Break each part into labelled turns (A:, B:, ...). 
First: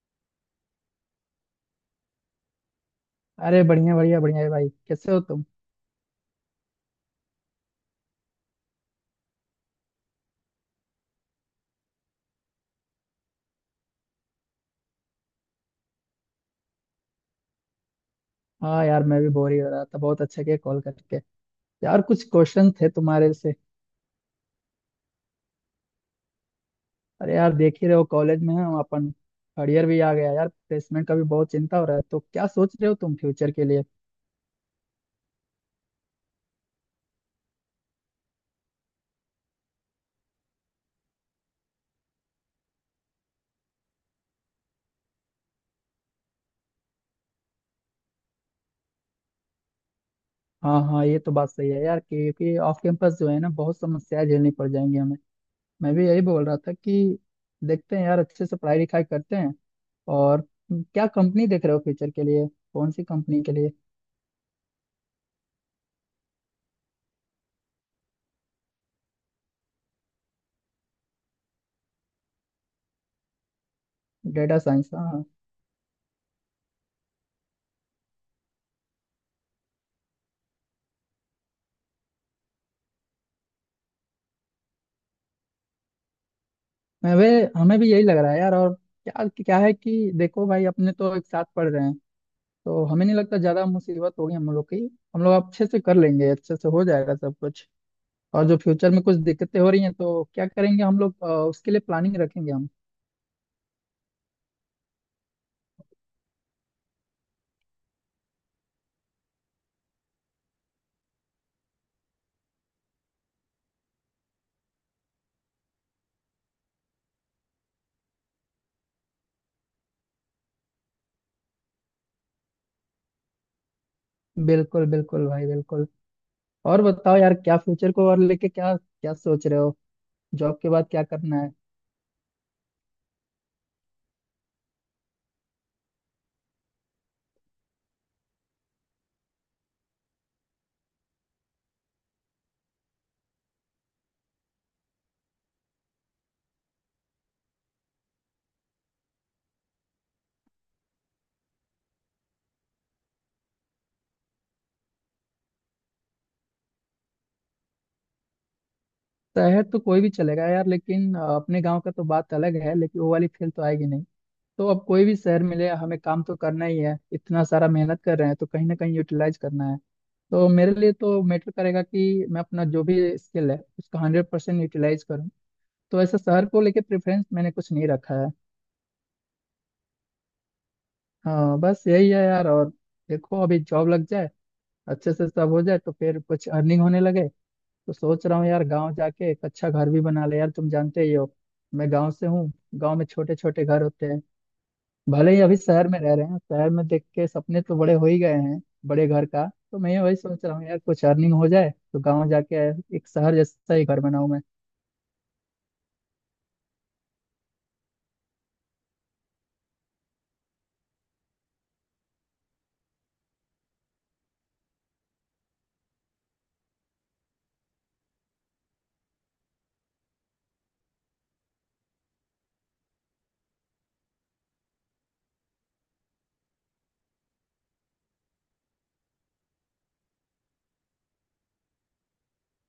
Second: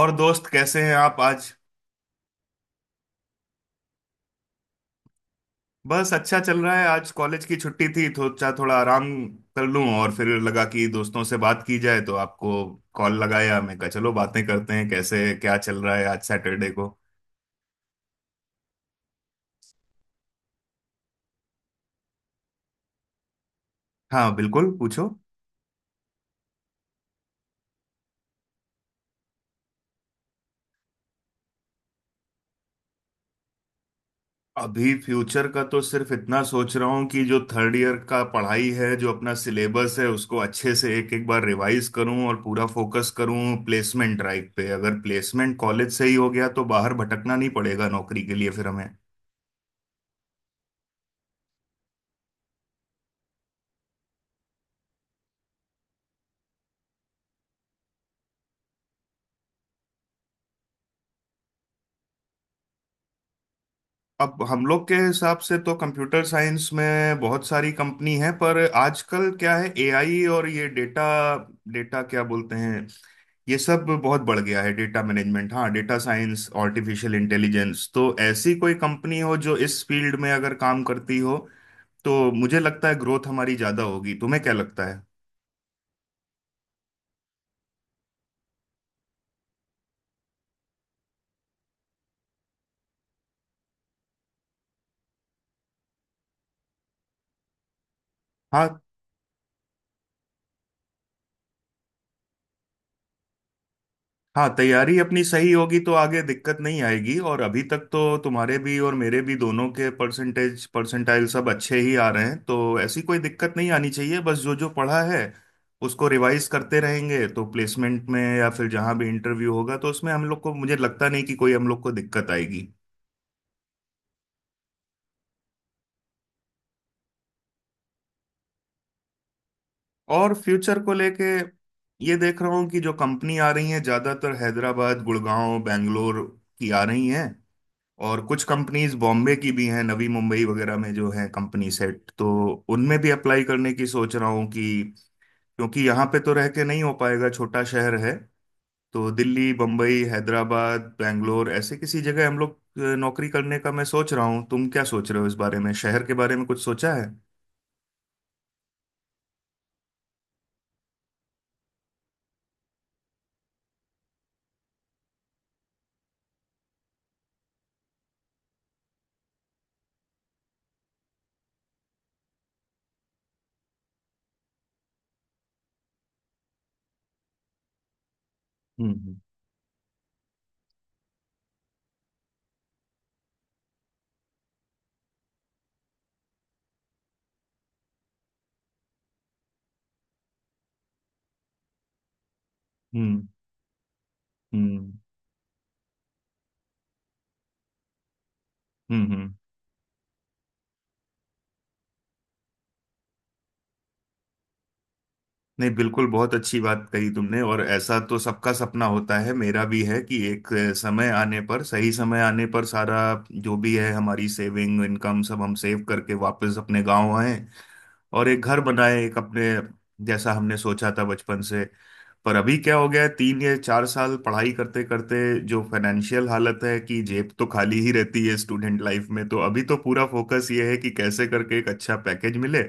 A: और दोस्त, कैसे हैं आप आज?
B: अरे बढ़िया बढ़िया बढ़िया है भाई। कैसे हो तुम?
A: बस अच्छा चल रहा है। आज कॉलेज की छुट्टी थी तो सोचा थोड़ा आराम कर लूं, और फिर लगा कि दोस्तों से बात की जाए, तो आपको कॉल लगाया। मैं कहा चलो बातें करते हैं, कैसे क्या चल रहा है आज सैटरडे को।
B: हाँ यार, मैं भी बोर ही हो रहा था। बहुत अच्छा किया कॉल करके। यार कुछ क्वेश्चन थे तुम्हारे से।
A: हाँ बिल्कुल, पूछो।
B: अरे यार, देख ही रहे हो कॉलेज में है हम, अपन। थर्ड ईयर भी आ गया यार, प्लेसमेंट का भी बहुत चिंता हो रहा है। तो क्या सोच रहे हो तुम फ्यूचर के लिए?
A: अभी फ्यूचर का तो सिर्फ इतना सोच रहा हूँ कि जो थर्ड ईयर का पढ़ाई है, जो अपना सिलेबस है, उसको अच्छे से एक एक बार रिवाइज करूँ और पूरा फोकस करूँ प्लेसमेंट ड्राइव पे। अगर प्लेसमेंट कॉलेज से ही हो गया तो बाहर भटकना नहीं पड़ेगा नौकरी के लिए फिर हमें।
B: हाँ हाँ, ये तो बात सही है यार, क्योंकि ऑफ कैंपस जो है ना बहुत समस्याएं झेलनी पड़ जाएंगी हमें। मैं भी यही बोल रहा था कि देखते हैं यार, अच्छे से पढ़ाई लिखाई करते हैं। और क्या कंपनी देख रहे हो फ्यूचर के लिए? कौन सी कंपनी के लिए?
A: अब हम लोग के हिसाब से तो कंप्यूटर साइंस में बहुत सारी कंपनी है, पर आजकल क्या है, एआई और ये डेटा डेटा क्या बोलते हैं, ये सब बहुत बढ़
B: डेटा
A: गया है।
B: साइंस,
A: डेटा
B: हाँ हाँ।
A: मैनेजमेंट, हाँ, डेटा साइंस, आर्टिफिशियल इंटेलिजेंस, तो ऐसी कोई कंपनी हो जो इस फील्ड में अगर काम करती हो तो मुझे लगता है ग्रोथ हमारी ज्यादा होगी। तुम्हें क्या लगता है?
B: मैं वे हमें भी यही लग रहा है यार। और क्या क्या है कि देखो भाई, अपने तो एक साथ पढ़ रहे हैं, तो हमें नहीं लगता ज्यादा मुसीबत होगी हम लोग की। हम लोग अच्छे से कर लेंगे, अच्छे से हो जाएगा सब कुछ। और जो
A: हाँ
B: फ्यूचर में कुछ दिक्कतें हो रही हैं तो क्या करेंगे हम लोग, उसके लिए प्लानिंग रखेंगे हम।
A: हाँ, तैयारी अपनी सही होगी तो आगे दिक्कत नहीं आएगी। और अभी तक तो तुम्हारे भी और मेरे भी दोनों के परसेंटेज परसेंटाइल सब अच्छे ही आ रहे हैं, तो ऐसी कोई दिक्कत नहीं आनी चाहिए। बस जो जो पढ़ा है उसको रिवाइज करते रहेंगे तो प्लेसमेंट में या फिर जहाँ भी इंटरव्यू होगा, तो उसमें हम लोग को, मुझे लगता नहीं कि कोई हम लोग को दिक्कत आएगी।
B: बिल्कुल बिल्कुल भाई, बिल्कुल। और बताओ यार, क्या फ्यूचर को और लेके क्या क्या सोच रहे हो?
A: और
B: जॉब के
A: फ्यूचर
B: बाद
A: को
B: क्या
A: लेके
B: करना है?
A: ये देख रहा हूँ कि जो कंपनी आ रही है, ज़्यादातर हैदराबाद, गुड़गांव, बेंगलोर की आ रही हैं। और कुछ कंपनीज बॉम्बे की भी हैं, नवी मुंबई वगैरह में जो हैं कंपनी सेट, तो उनमें भी अप्लाई करने की सोच रहा हूँ। कि क्योंकि यहाँ पे तो रह के नहीं हो पाएगा, छोटा शहर है। तो दिल्ली, बम्बई, हैदराबाद, बैंगलोर, ऐसे किसी जगह हम लोग नौकरी करने का मैं सोच रहा हूँ। तुम क्या सोच रहे हो इस बारे में? शहर के बारे में कुछ सोचा है?
B: शहर तो कोई भी चलेगा यार, लेकिन अपने गाँव का तो बात अलग है, लेकिन वो वाली फील तो आएगी नहीं। तो अब कोई भी शहर मिले, हमें काम तो करना ही है। इतना सारा मेहनत कर रहे हैं तो कहीं ना कहीं यूटिलाइज करना है। तो मेरे लिए तो मैटर करेगा कि मैं अपना जो भी स्किल है उसका हंड्रेड परसेंट यूटिलाइज करूँ। तो ऐसा शहर को लेके प्रेफरेंस मैंने कुछ नहीं रखा है।
A: हम्म।
B: हाँ बस यही है यार। और देखो, अभी जॉब लग जाए, अच्छे से सब हो जाए, तो फिर कुछ अर्निंग होने लगे। तो सोच रहा हूँ यार, गाँव जाके एक अच्छा घर भी बना ले। यार तुम जानते ही हो, मैं गाँव से हूँ। गाँव में
A: हम्म।
B: छोटे छोटे घर होते हैं।
A: हम्म।
B: भले ही अभी शहर में रह रहे हैं, शहर में देख के सपने तो बड़े हो ही गए हैं, बड़े
A: हम्म।
B: घर
A: हम्म।
B: का। तो मैं वही सोच रहा हूँ यार, कुछ अर्निंग हो जाए तो गांव जाके एक शहर जैसा ही घर बनाऊं मैं।
A: नहीं बिल्कुल, बहुत अच्छी बात कही तुमने। और ऐसा तो सबका सपना होता है, मेरा भी है कि एक समय आने पर, सही समय आने पर, सारा जो भी है हमारी सेविंग, इनकम, सब हम सेव करके वापस अपने गांव आए, और एक घर बनाए एक अपने, जैसा हमने सोचा था बचपन से। पर अभी क्या हो गया है, 3 या 4 साल पढ़ाई करते करते जो फाइनेंशियल हालत है कि जेब तो खाली ही रहती है स्टूडेंट लाइफ में, तो अभी तो पूरा फोकस ये है कि कैसे करके एक अच्छा पैकेज मिले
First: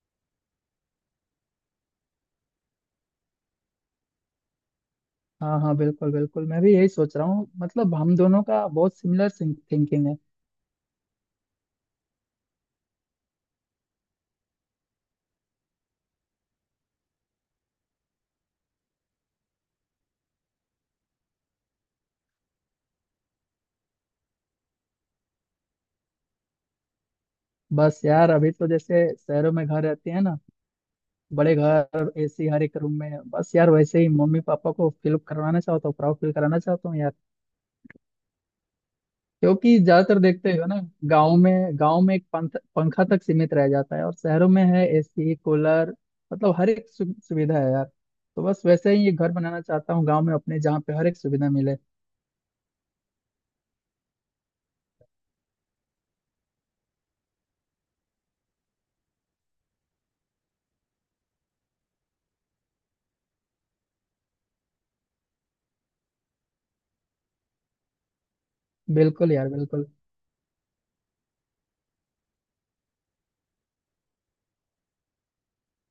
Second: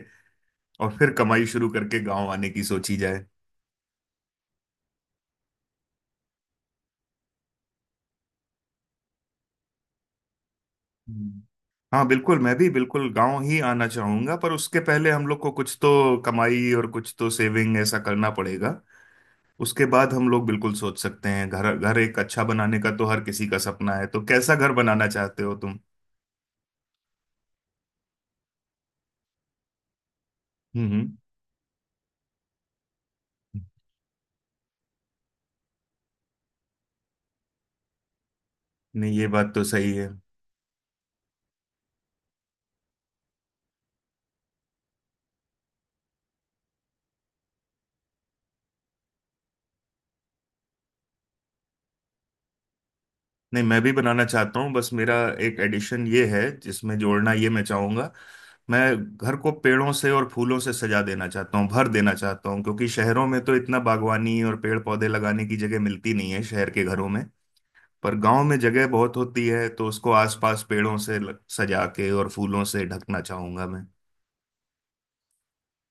A: और फिर कमाई शुरू करके गांव आने की सोची जाए।
B: हाँ हाँ बिल्कुल बिल्कुल, मैं भी यही सोच रहा हूँ। मतलब हम दोनों का बहुत सिमिलर थिंकिंग है।
A: हम्म। हाँ बिल्कुल, मैं भी बिल्कुल गांव ही आना चाहूंगा। पर उसके पहले हम लोग को कुछ तो कमाई और कुछ तो सेविंग ऐसा करना पड़ेगा। उसके बाद हम लोग बिल्कुल सोच सकते हैं। घर घर एक अच्छा बनाने का तो हर किसी का सपना है। तो कैसा घर बनाना चाहते हो तुम?
B: बस यार, अभी तो जैसे शहरों में घर रहते हैं ना,
A: हम्म। हम्म।
B: बड़े घर, एसी हर एक रूम में, बस यार वैसे ही मम्मी पापा को फील करवाना चाहता हूँ। प्राउड फील कराना चाहता हूँ यार।
A: नहीं, ये बात तो
B: क्योंकि
A: सही है।
B: ज्यादातर देखते हो ना, गांव में, गांव में एक पंखा तक सीमित रह जाता है, और शहरों में है एसी कूलर। मतलब हर एक सुविधा है यार। तो बस वैसे ही ये घर बनाना चाहता हूँ गांव में अपने, जहाँ पे हर एक सुविधा मिले।
A: नहीं, मैं भी बनाना चाहता हूँ, बस मेरा एक एडिशन ये है जिसमें जोड़ना ये मैं चाहूंगा। मैं घर को पेड़ों से और फूलों से सजा देना चाहता हूँ, भर देना चाहता हूँ, क्योंकि शहरों में तो इतना बागवानी और पेड़ पौधे लगाने की जगह मिलती नहीं है शहर के घरों में। पर गांव में जगह बहुत
B: बिल्कुल
A: होती
B: यार
A: है,
B: बिल्कुल।
A: तो उसको आसपास पेड़ों से सजा के और फूलों से ढकना चाहूंगा मैं।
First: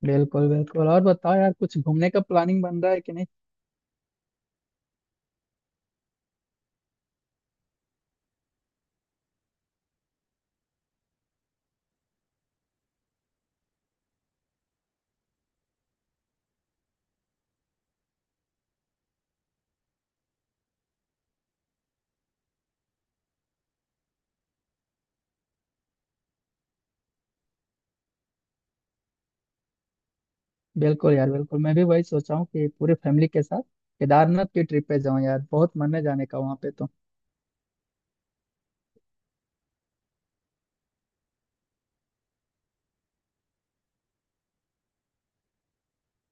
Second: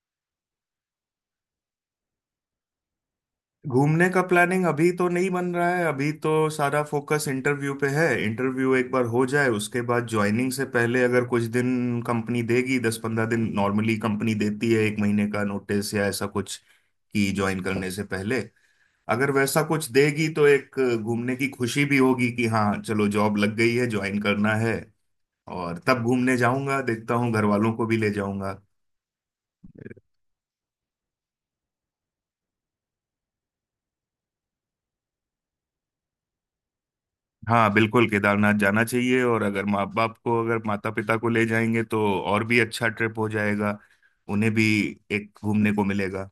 B: बिल्कुल बिल्कुल। और बताओ यार, कुछ घूमने का प्लानिंग बन रहा है कि नहीं?
A: घूमने का प्लानिंग अभी तो नहीं बन रहा है। अभी तो सारा फोकस इंटरव्यू पे है। इंटरव्यू एक बार हो जाए, उसके बाद ज्वाइनिंग से पहले अगर कुछ दिन कंपनी देगी, 10-15 दिन नॉर्मली कंपनी देती है, एक महीने का नोटिस या ऐसा कुछ, कि ज्वाइन करने से पहले अगर वैसा कुछ देगी तो एक घूमने की खुशी भी होगी कि हाँ चलो जॉब लग गई है, ज्वाइन करना है। और तब घूमने जाऊंगा, देखता हूँ घर वालों को भी ले जाऊंगा।
B: बिल्कुल यार बिल्कुल, मैं भी वही सोचा हूँ कि पूरे फैमिली के साथ केदारनाथ की ट्रिप पे जाऊँ यार। बहुत मन है जाने का वहाँ पे तो।
A: हाँ बिल्कुल, केदारनाथ जाना चाहिए। और अगर माता पिता को ले जाएंगे तो और भी अच्छा ट्रिप हो जाएगा, उन्हें भी एक घूमने को मिलेगा।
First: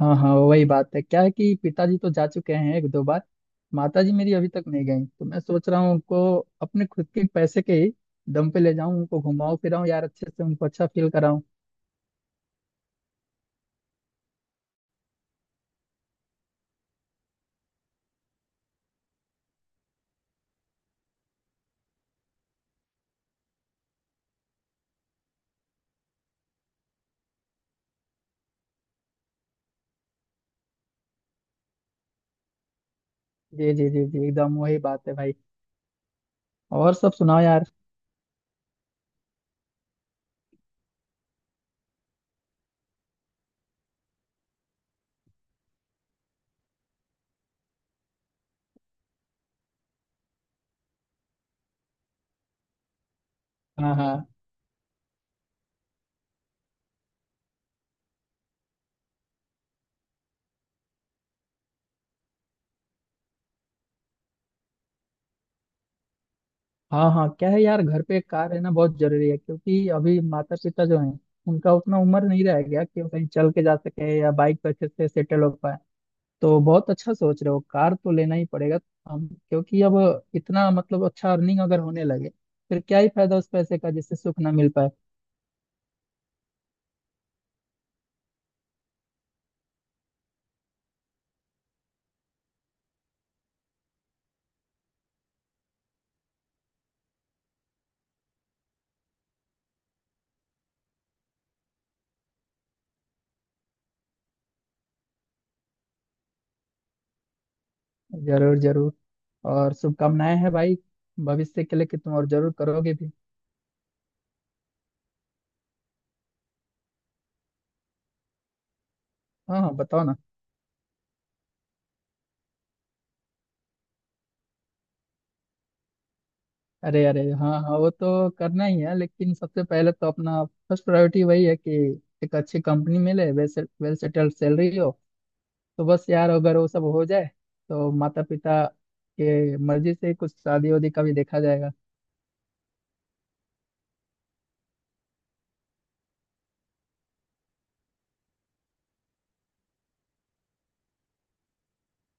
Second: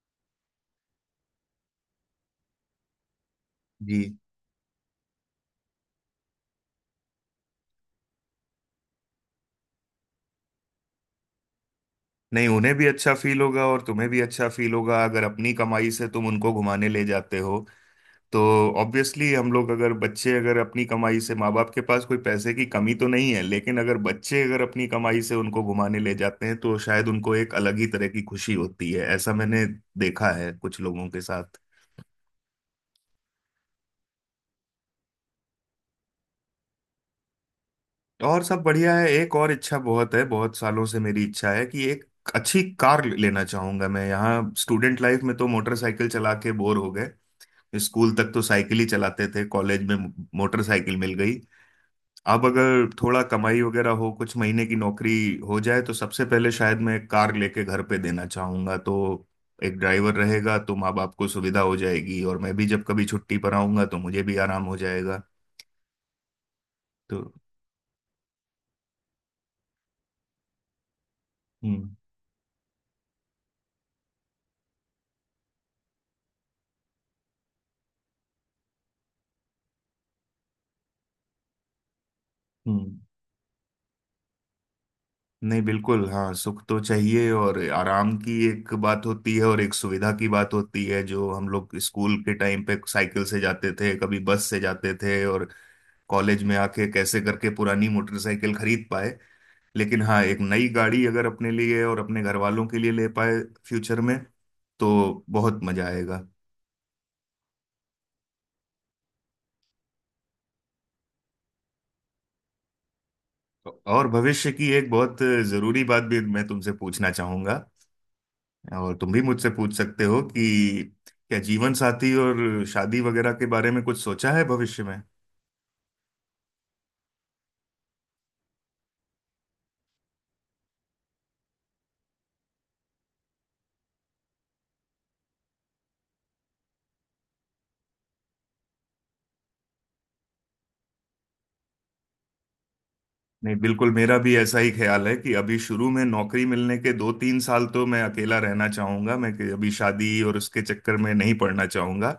B: हाँ हाँ, वही बात है। क्या है कि पिताजी तो जा चुके हैं एक दो बार, माताजी
A: जी।
B: मेरी अभी तक नहीं गई, तो मैं सोच रहा हूँ उनको अपने खुद के पैसे के ही दम पे ले जाऊँ। उनको घुमाऊं फिराऊं यार, अच्छे से उनको अच्छा फील कराऊं।
A: नहीं, उन्हें भी अच्छा फील होगा और तुम्हें भी अच्छा फील होगा अगर अपनी कमाई से तुम उनको घुमाने ले जाते हो। तो ऑब्वियसली हम लोग अगर बच्चे अगर अपनी कमाई से, माँ बाप के पास कोई पैसे की कमी तो नहीं है लेकिन अगर बच्चे अगर अपनी कमाई से उनको घुमाने ले जाते हैं तो शायद उनको एक अलग ही तरह की खुशी होती है, ऐसा मैंने देखा है कुछ लोगों के साथ।
B: जी जी जी जी, एकदम वही बात है भाई। और सब सुनाओ यार।
A: और सब बढ़िया है। एक और इच्छा बहुत है, बहुत सालों से मेरी इच्छा है कि एक अच्छी कार लेना चाहूंगा मैं। यहाँ स्टूडेंट लाइफ में तो मोटरसाइकिल चला के बोर हो गए। स्कूल तक तो साइकिल ही चलाते थे, कॉलेज में मोटरसाइकिल मिल गई। अब अगर थोड़ा कमाई वगैरह
B: हाँ हाँ
A: हो, कुछ महीने की नौकरी हो जाए तो सबसे पहले शायद मैं एक कार लेके घर पे देना चाहूंगा, तो एक ड्राइवर रहेगा तो माँ बाप को सुविधा हो जाएगी और मैं भी जब कभी छुट्टी पर आऊंगा तो मुझे भी आराम हो जाएगा,
B: हाँ
A: तो।
B: हाँ, क्या है यार, घर पे एक कार रहना बहुत जरूरी है। क्योंकि अभी माता पिता जो हैं, उनका
A: हम्म।
B: उतना उम्र नहीं रह गया कि वो कहीं चल के जा सके या बाइक पर अच्छे से सेटल हो पाए। तो बहुत अच्छा सोच रहे हो, कार तो लेना ही पड़ेगा हम। क्योंकि अब इतना, मतलब अच्छा अर्निंग अगर होने लगे, फिर
A: हम्म।
B: क्या ही फायदा उस पैसे का जिससे सुख ना मिल पाए।
A: नहीं बिल्कुल, हाँ, सुख तो चाहिए। और आराम की एक बात होती है और एक सुविधा की बात होती है। जो हम लोग स्कूल के टाइम पे साइकिल से जाते थे, कभी बस से जाते थे, और कॉलेज में आके कैसे करके पुरानी मोटरसाइकिल खरीद पाए, लेकिन हाँ एक नई गाड़ी अगर अपने लिए और अपने घर वालों के लिए ले पाए फ्यूचर में, तो बहुत मजा आएगा।
B: जरूर जरूर। और शुभकामनाएं हैं भाई, भविष्य के लिए कि तुम और जरूर करोगे भी।
A: और भविष्य की एक बहुत जरूरी बात भी मैं तुमसे पूछना चाहूंगा, और तुम भी मुझसे
B: हाँ हाँ
A: पूछ सकते
B: बताओ ना।
A: हो कि क्या जीवन साथी और शादी वगैरह के बारे में कुछ सोचा है भविष्य में?
B: अरे अरे, हाँ हाँ, वो तो करना ही है, लेकिन सबसे पहले तो अपना फर्स्ट प्रायोरिटी वही है कि एक अच्छी कंपनी मिले, वेल वेल सेटल्ड सैलरी हो। तो बस यार, अगर वो सब हो जाए, तो माता पिता के मर्जी से कुछ शादी वादी का भी देखा जाएगा।
A: नहीं बिल्कुल, मेरा भी ऐसा ही ख्याल है कि अभी शुरू में नौकरी मिलने के 2-3 साल तो मैं अकेला रहना चाहूंगा मैं, कि अभी शादी और उसके चक्कर में नहीं पड़ना चाहूंगा।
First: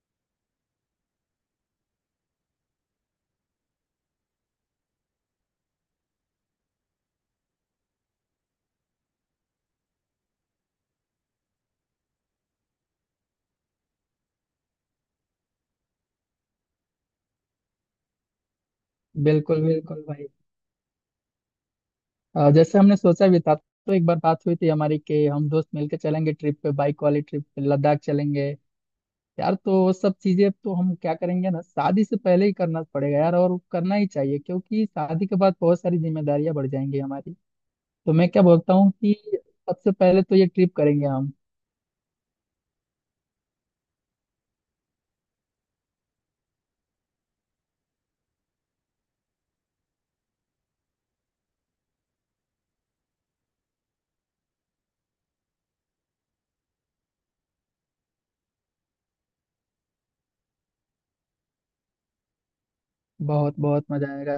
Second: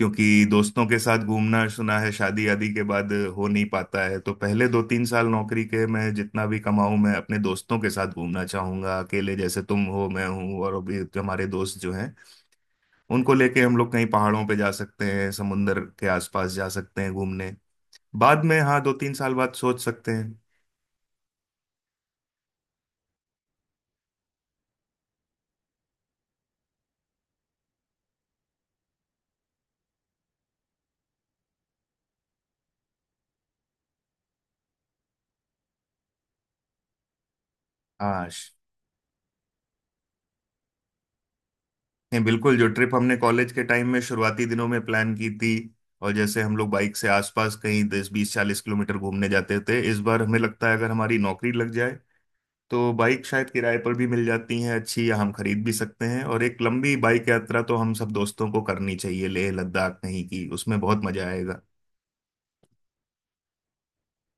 A: क्योंकि दोस्तों के साथ घूमना सुना है शादी आदि के बाद हो नहीं पाता है। तो पहले 2-3 साल नौकरी के मैं जितना भी कमाऊं, मैं अपने दोस्तों के साथ घूमना चाहूंगा। अकेले जैसे तुम हो, मैं हूं और अभी हमारे दोस्त जो हैं, उनको लेके हम लोग कहीं पहाड़ों पे जा सकते हैं, समुंदर के आसपास जा सकते हैं घूमने। बाद में, हाँ 2-3 साल बाद
B: बिल्कुल
A: सोच
B: बिल्कुल
A: सकते
B: भाई।
A: हैं।
B: जैसे हमने सोचा भी था, तो एक बार बात हुई थी हमारी कि हम दोस्त मिलके चलेंगे ट्रिप पे, बाइक वाली ट्रिप पे, लद्दाख चलेंगे यार। तो वो सब चीजें तो हम क्या करेंगे ना, शादी से पहले ही करना पड़ेगा यार। और करना ही चाहिए, क्योंकि शादी के बाद बहुत सारी जिम्मेदारियां बढ़ जाएंगी हमारी। तो मैं
A: हाँ
B: क्या बोलता हूँ कि सबसे पहले तो ये ट्रिप करेंगे हम।
A: नहीं बिल्कुल, जो ट्रिप हमने कॉलेज के टाइम में शुरुआती दिनों में प्लान की थी, और जैसे हम लोग बाइक से आसपास कहीं 10, 20, 40 किलोमीटर घूमने जाते थे, इस बार हमें लगता है अगर हमारी नौकरी लग जाए तो बाइक शायद किराए पर भी मिल जाती है अच्छी, या हम खरीद भी सकते हैं, और एक लंबी बाइक यात्रा तो हम सब दोस्तों को करनी चाहिए, लेह लद्दाख कहीं की, उसमें बहुत मजा आएगा।
B: बहुत बहुत मजा आएगा।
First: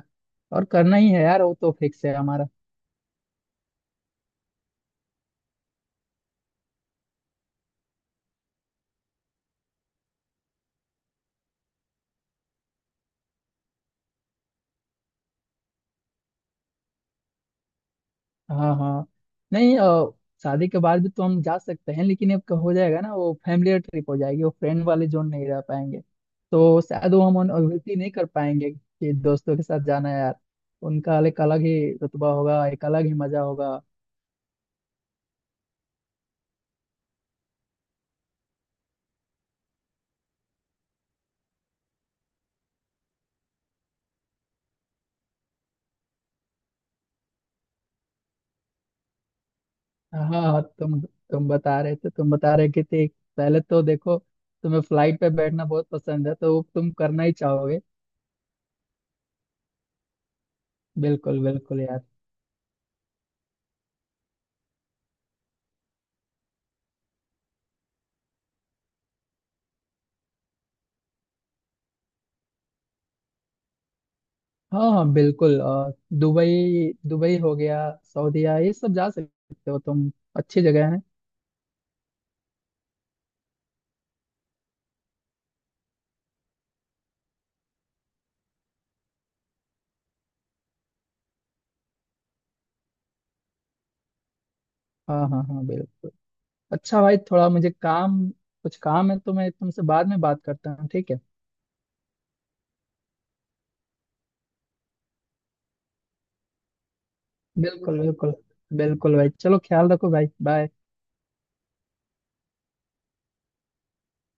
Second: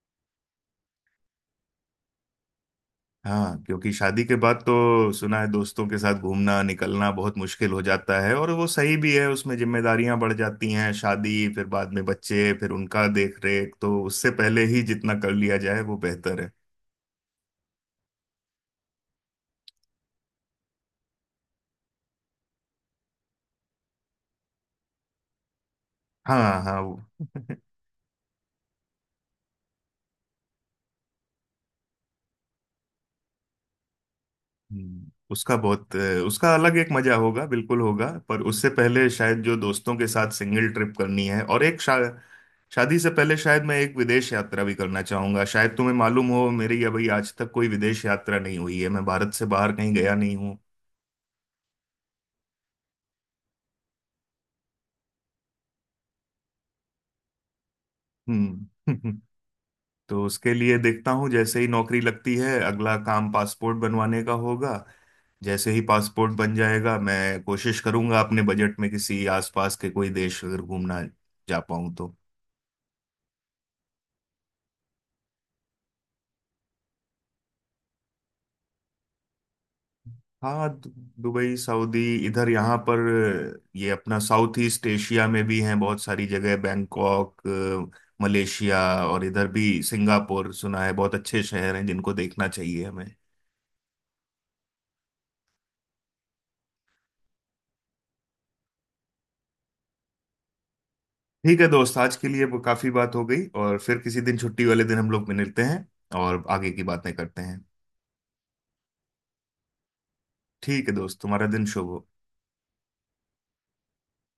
B: और करना ही है यार, वो तो फिक्स है हमारा।
A: हाँ क्योंकि शादी के बाद तो सुना है दोस्तों के साथ घूमना निकलना बहुत मुश्किल हो जाता है, और वो सही भी है। उसमें जिम्मेदारियां बढ़ जाती हैं, शादी, फिर बाद में बच्चे, फिर उनका देख रेख, तो उससे पहले ही जितना कर लिया जाए वो बेहतर है।
B: हाँ हाँ। नहीं, शादी के बाद भी तो हम जा सकते हैं, लेकिन अब हो जाएगा ना वो फैमिली ट्रिप हो जाएगी, वो फ्रेंड वाले जोन नहीं रह पाएंगे।
A: हाँ हाँ,
B: तो
A: वो
B: शायद वो हम अनुभूति नहीं कर पाएंगे कि दोस्तों के साथ जाना है यार। उनका एक अलग ही रुतबा होगा, एक अलग ही मजा होगा।
A: हम्म, उसका बहुत अ, उसका अलग एक मजा होगा, बिल्कुल होगा। पर उससे पहले शायद जो दोस्तों के साथ सिंगल ट्रिप करनी है, और एक शादी से पहले शायद मैं एक विदेश यात्रा भी करना चाहूंगा। शायद तुम्हें मालूम हो, मेरी अभी आज तक कोई विदेश यात्रा नहीं हुई है, मैं भारत से बाहर कहीं गया
B: हाँ
A: नहीं हूँ।
B: हाँ, तुम बता रहे थे, तुम बता रहे कि थे। पहले तो देखो, तुम्हें फ्लाइट पे बैठना बहुत पसंद है, तो वो तुम करना ही चाहोगे।
A: हम्म। तो उसके लिए देखता हूँ,
B: बिल्कुल
A: जैसे ही
B: बिल्कुल
A: नौकरी
B: यार।
A: लगती है अगला काम पासपोर्ट बनवाने का होगा। जैसे ही पासपोर्ट बन जाएगा, मैं कोशिश करूंगा अपने बजट में किसी आसपास के कोई देश अगर घूमना जा पाऊं तो।
B: हाँ हाँ बिल्कुल। दुबई, दुबई हो गया, सऊदीया, ये सब जा सकते हो तुम। अच्छी
A: हाँ
B: जगह है।
A: दुबई, सऊदी, इधर। यहाँ पर ये अपना साउथ ईस्ट एशिया में भी हैं बहुत सारी जगह, बैंकॉक, मलेशिया, और इधर भी सिंगापुर, सुना है बहुत अच्छे शहर हैं जिनको देखना चाहिए हमें।
B: हाँ हाँ हाँ बिल्कुल। अच्छा भाई, थोड़ा मुझे काम, कुछ काम है, तो मैं तुमसे बाद में बात करता हूँ, ठीक है?
A: ठीक है दोस्त, आज के लिए वो काफी बात हो गई। और फिर किसी दिन, छुट्टी वाले दिन हम लोग मिलते हैं और आगे की बातें करते हैं।
B: बिल्कुल बिल्कुल। बिल्कुल भाई, चलो ख्याल रखो भाई, बाय।
A: ठीक है दोस्त, तुम्हारा दिन शुभ हो।